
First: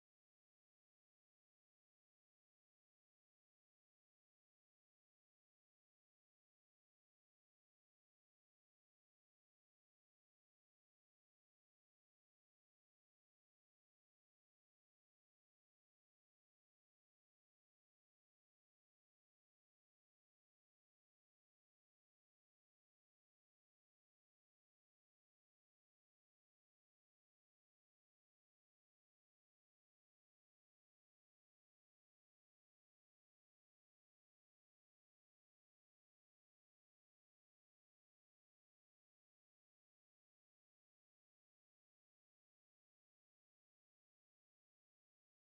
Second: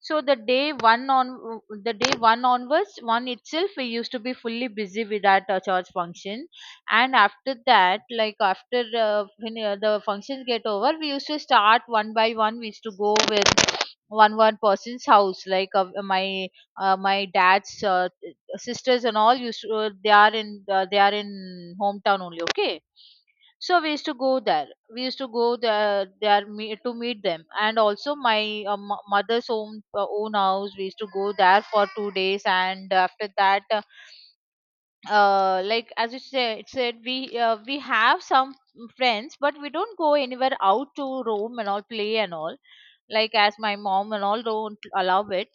Speaker 2: So the day one, on the day one onwards, one itself we used to be fully busy with that uh, church function. And after that, like after uh, when uh, the functions get over, we used to start one by one. We used to go with one one person's house, like uh, my uh, my dad's uh, sisters and all. Used to, uh, they are in uh, they are in hometown only. Okay, so we used to go there. We used to go there, there me, to meet them. And also my uh, mo- mother's own uh, own house. We used to go there for two days. And after that, uh, uh, like as you said, it said we, uh, we have some friends, but we don't go anywhere out to roam and all, play and all. Like as my mom and all don't allow it.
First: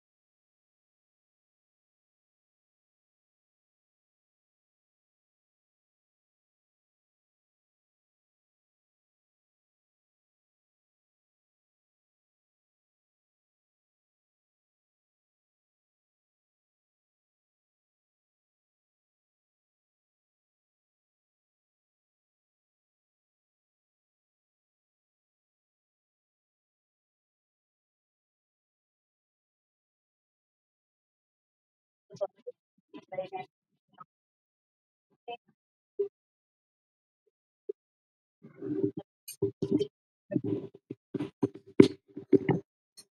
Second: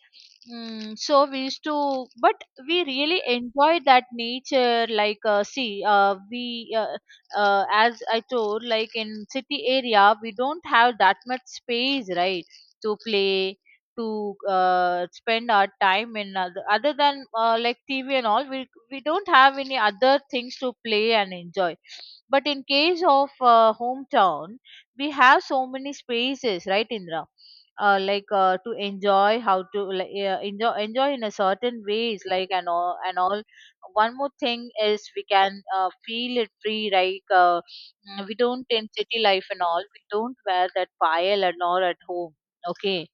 Speaker 2: Mm, so we used to, but we really enjoyed that nature. Like, uh, see, uh, we, uh, uh, as I told, like in city area, we don't have that much space, right, to play, to uh, spend our time in other, other than uh, like T V and all. We we don't have any other things to play and enjoy. But in case of uh, hometown, we have so many spaces, right, Indra? Uh, like uh, to enjoy, how to like, e, uh, enjoy enjoy in a certain ways, like and all and all. One more thing is we can uh, feel it free, like uh, mm, we don't, in city life and all we don't wear that pile and all at home. Okay.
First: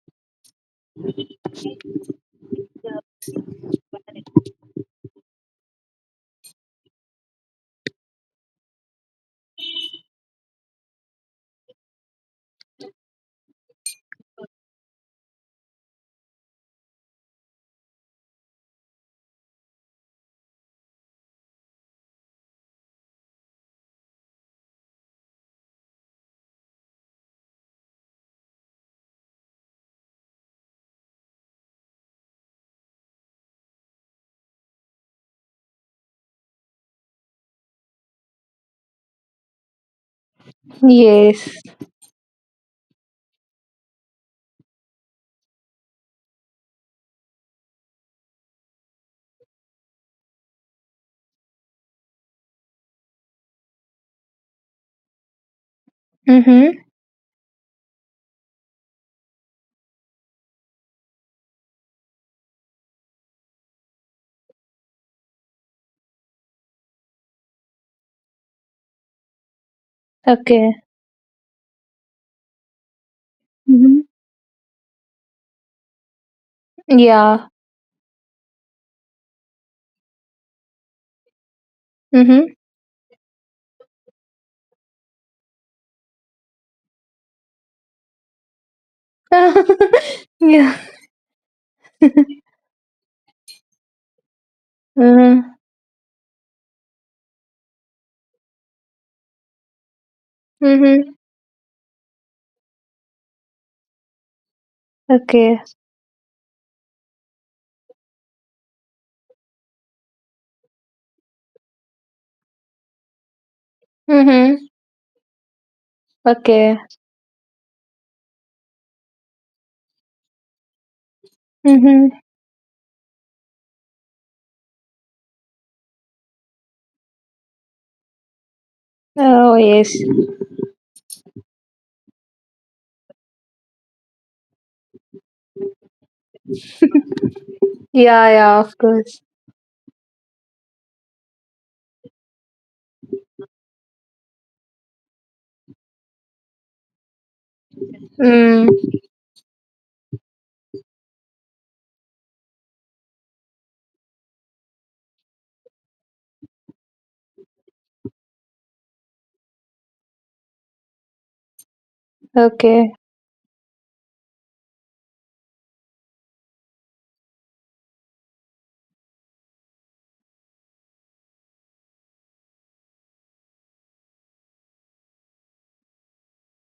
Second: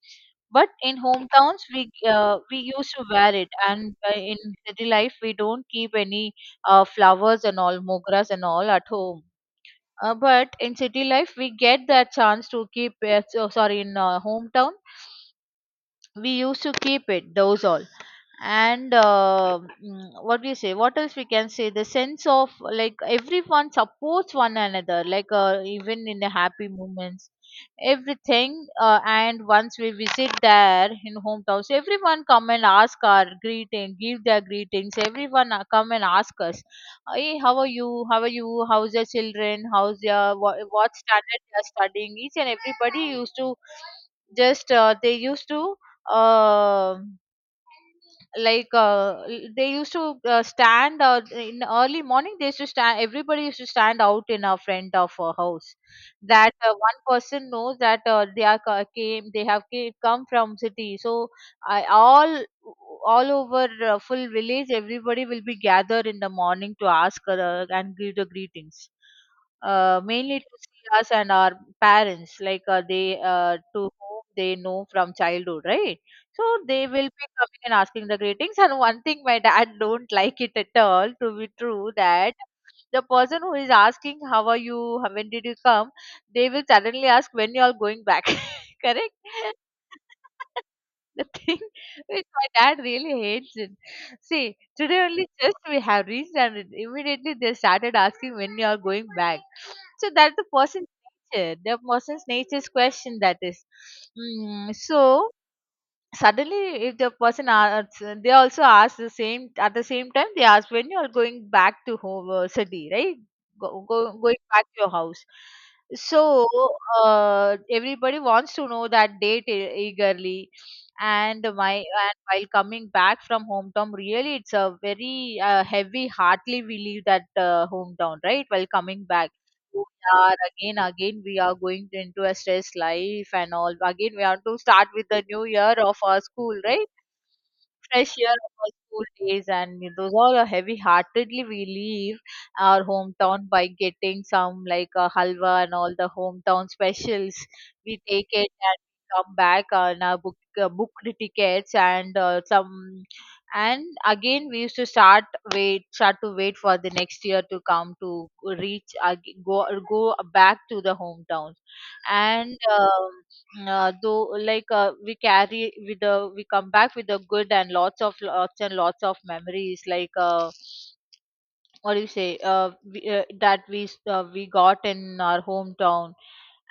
Speaker 2: But in hometowns we uh, we used to wear it. And uh, in city life we don't keep any uh, flowers and all, mogras and all at home. Uh, but in city life we get that chance to keep uh, so, sorry, in uh, hometown we used to keep it, those all. And uh, mm, what do you say, what else we can say, the sense of like everyone supports one another, like uh, even in the happy moments, everything. Uh, and once we visit there in hometowns, everyone come and ask our greeting, give their greetings. Everyone uh, come and ask us, hey, how are you, how are you, how's your children, how's your what, what standard
Speaker 1: Yes.
Speaker 2: they are studying. Each and everybody used to just uh, they used to uh, like uh, l- they used to uh, stand, uh, in early morning they used to stand, everybody used to stand out in a front of a house. That uh,
Speaker 1: Mhm.
Speaker 2: one person knows that uh, they are co- came they have came, come from city. So I, all all over uh, full village, everybody will be gathered in the morning to ask uh, and give the greetings, uh, mainly to
Speaker 1: Okay.
Speaker 2: see us and our parents, like uh, they uh, to
Speaker 1: Mhm.
Speaker 2: whom they know from childhood, right? So they will be
Speaker 1: Yeah.
Speaker 2: coming and asking the greetings. And one thing my dad don't like it at all, to be true, that
Speaker 1: Mhm.
Speaker 2: the person who is asking how are you, how- when did you come, they will suddenly ask when you are going back. Correct?
Speaker 1: Yeah.
Speaker 2: The thing which my dad really hates it. See, today only just
Speaker 1: Mhm.
Speaker 2: we have reached, and it- immediately they started asking when you are going back. So that's the person's
Speaker 1: Mhm.
Speaker 2: nature. The person's nature's question that is. Mm, so
Speaker 1: Okay.
Speaker 2: suddenly if the person asks, they also ask the same at the same time. They ask when you are going back to home, uh, city, right? Go, go, going back
Speaker 1: Mhm.
Speaker 2: to your house. So
Speaker 1: Okay.
Speaker 2: uh, everybody wants to know that date e- eagerly. And my,
Speaker 1: Mhm.
Speaker 2: and while coming back from hometown, really it's a very uh, heavy heartly we leave that uh, hometown, right, while coming back.
Speaker 1: Oh yes.
Speaker 2: Are again, again, we are going into a stress life and all. Again, we have to start with the new year of our school, right? Fresh
Speaker 1: Yeah,
Speaker 2: air,
Speaker 1: yeah,
Speaker 2: our
Speaker 1: of
Speaker 2: school
Speaker 1: course.
Speaker 2: days. And those all are heavy-heartedly we leave our hometown by getting some like a halwa and all the hometown specials. We take it
Speaker 1: Mm,
Speaker 2: and come back on our book uh, booked tickets and uh, some. And again, we used to start wait start to wait for the next year to come to reach ag- go go back to the hometowns. And.
Speaker 1: okay,
Speaker 2: Um, uh, though like uh, we carry with the, we come back with the good and lots of, lots and lots of memories, like uh, what do you say, uh, we, uh, that we s- uh, we got in our hometown.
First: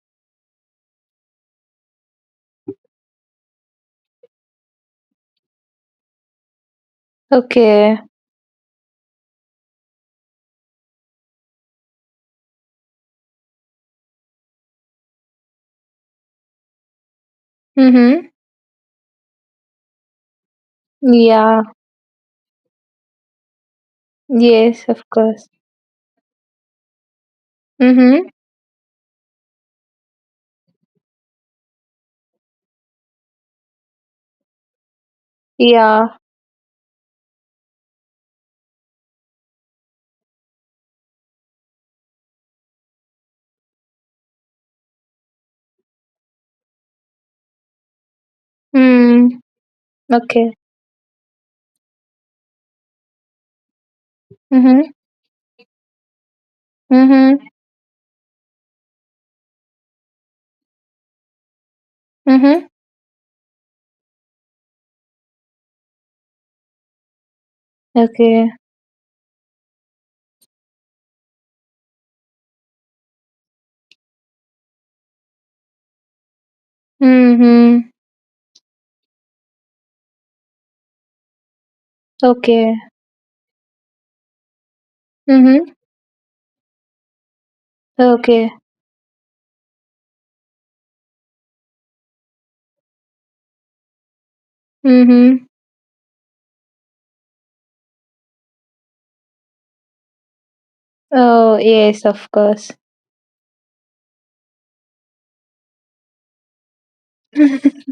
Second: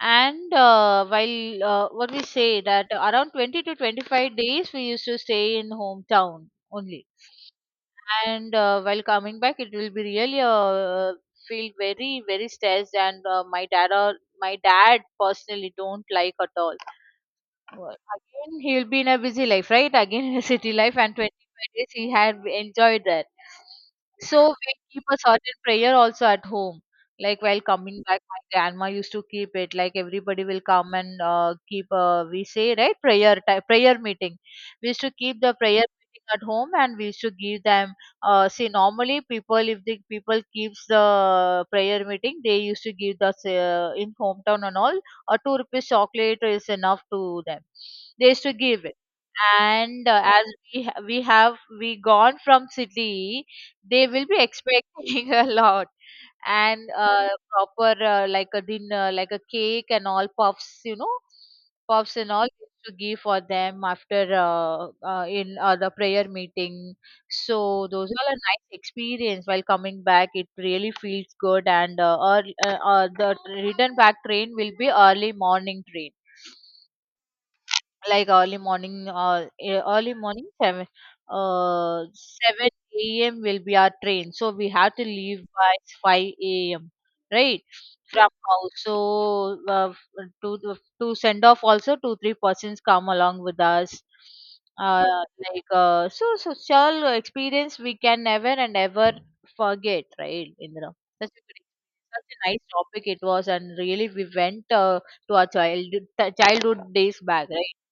Speaker 2: And uh, while uh, what we say, that around twenty to twenty-five days we used to stay in hometown only.
Speaker 1: okay.
Speaker 2: And uh, while coming back it will be really uh, feel very very stressed. And uh, my dad, or my dad personally, don't like at all. Well,
Speaker 1: Mm-hmm.
Speaker 2: again, he'll be in a busy life, right? Again, in a city life, and
Speaker 1: Yeah,
Speaker 2: twenty-five days he had enjoyed that. So we
Speaker 1: yes, of
Speaker 2: keep a
Speaker 1: course.
Speaker 2: certain prayer also at home. Like while coming back,
Speaker 1: Mm-hmm.
Speaker 2: my grandma used to keep it. Like everybody will come and uh, keep a, we say right, prayer ti prayer meeting. We used to keep the prayer
Speaker 1: Yeah.
Speaker 2: meeting at home, and we used to give them. Uh, see, normally people, if the people keeps the prayer meeting, they used to give us uh, in hometown and all a two rupees chocolate is enough to them. They used to give it.
Speaker 1: Mm,
Speaker 2: And uh, as
Speaker 1: okay.
Speaker 2: we ha- we have we gone from city, they will be
Speaker 1: Mm-hmm.
Speaker 2: expecting a lot. And uh,
Speaker 1: Mm-hmm.
Speaker 2: proper uh, like a dinner, like a cake and all, puffs, you know, puffs and all
Speaker 1: Mm-hmm.
Speaker 2: to give for them after uh, uh, in uh, the prayer meeting. So those are a
Speaker 1: Okay.
Speaker 2: nice experience. While coming back, it really feels good. And uh, early, uh, uh, the return back train will be early morning train,
Speaker 1: Mm-hmm.
Speaker 2: like early morning, or uh, e- early morning seven, uh seven
Speaker 1: Okay.
Speaker 2: a.m. will be our train. So we have to leave
Speaker 1: Mm-hmm.
Speaker 2: by five a.m., right, from
Speaker 1: Okay.
Speaker 2: house. So uh, to to to send off also two three persons come along with us. Uh
Speaker 1: Mm-hmm.
Speaker 2: like uh so social experience we can never and ever forget, right, Indra? That's a
Speaker 1: Oh,
Speaker 2: great-
Speaker 1: yes, of
Speaker 2: such a nice
Speaker 1: course.
Speaker 2: topic it was. And really we went uh, to our child childhood days back, right?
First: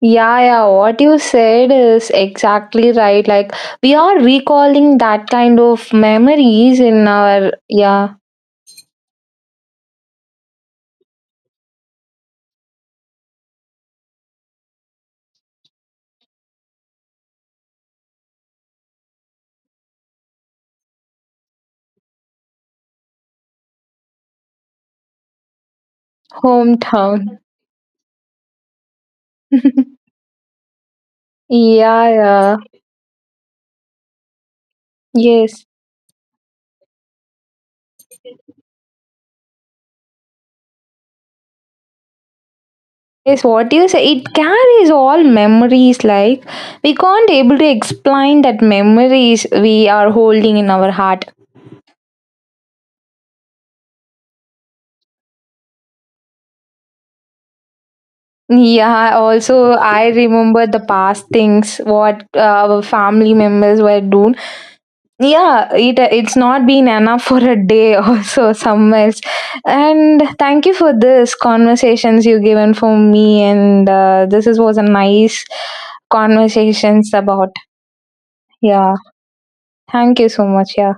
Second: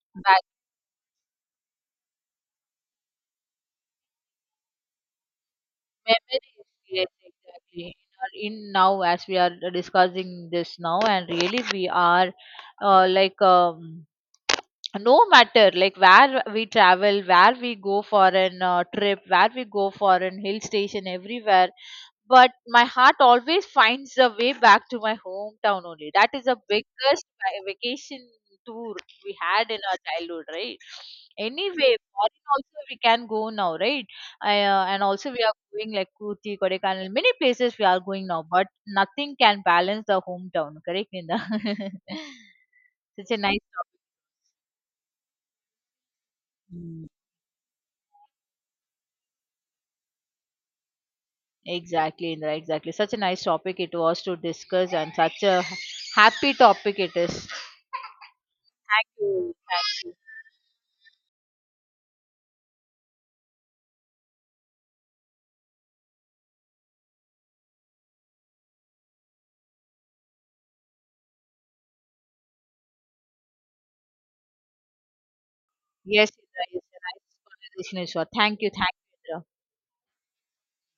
Speaker 1: Yeah,
Speaker 2: Back.
Speaker 1: yeah, what you said is exactly right. Like, we are recalling that kind of
Speaker 2: Memories,
Speaker 1: memories in
Speaker 2: yes,
Speaker 1: our,
Speaker 2: exactly. In,
Speaker 1: yeah,
Speaker 2: our- in now, as we are discussing this now, and really we are uh, like um, no matter like where we travel, where we go for an uh, trip, where we go for an hill station, everywhere. But my heart always finds a way back to my hometown only. That is the biggest
Speaker 1: hometown.
Speaker 2: va- vacation tour we had in our childhood, right? Anyway,
Speaker 1: Yeah,
Speaker 2: foreign
Speaker 1: yeah.
Speaker 2: also we can go now, right? I, uh, and also we are
Speaker 1: Yes.
Speaker 2: going like Kurti, Kodaikanal, many places we are going now, but nothing can balance the hometown, correct, Ninda? Such a
Speaker 1: Yes,
Speaker 2: nice
Speaker 1: what you
Speaker 2: topic.
Speaker 1: say, it carries all memories. Like, we
Speaker 2: Mm.
Speaker 1: can't able to explain that memories we are holding in our heart.
Speaker 2: Exactly, Indra, exactly. Such a nice topic it was to discuss, and such a happy topic it is. Thank
Speaker 1: Yeah,
Speaker 2: you.
Speaker 1: also
Speaker 2: Thank
Speaker 1: I
Speaker 2: you.
Speaker 1: remember the past things what uh, our family members were doing. Yeah, it it's not been enough for a day also somewhere. And thank you for this conversations you given for me, and uh, this is, was a nice
Speaker 2: Yes, Indra, yes, a
Speaker 1: conversations about,
Speaker 2: nice conversation is. Thank you. Thank
Speaker 1: yeah.
Speaker 2: you, Indra.
Speaker 1: Thank you so much. Yeah.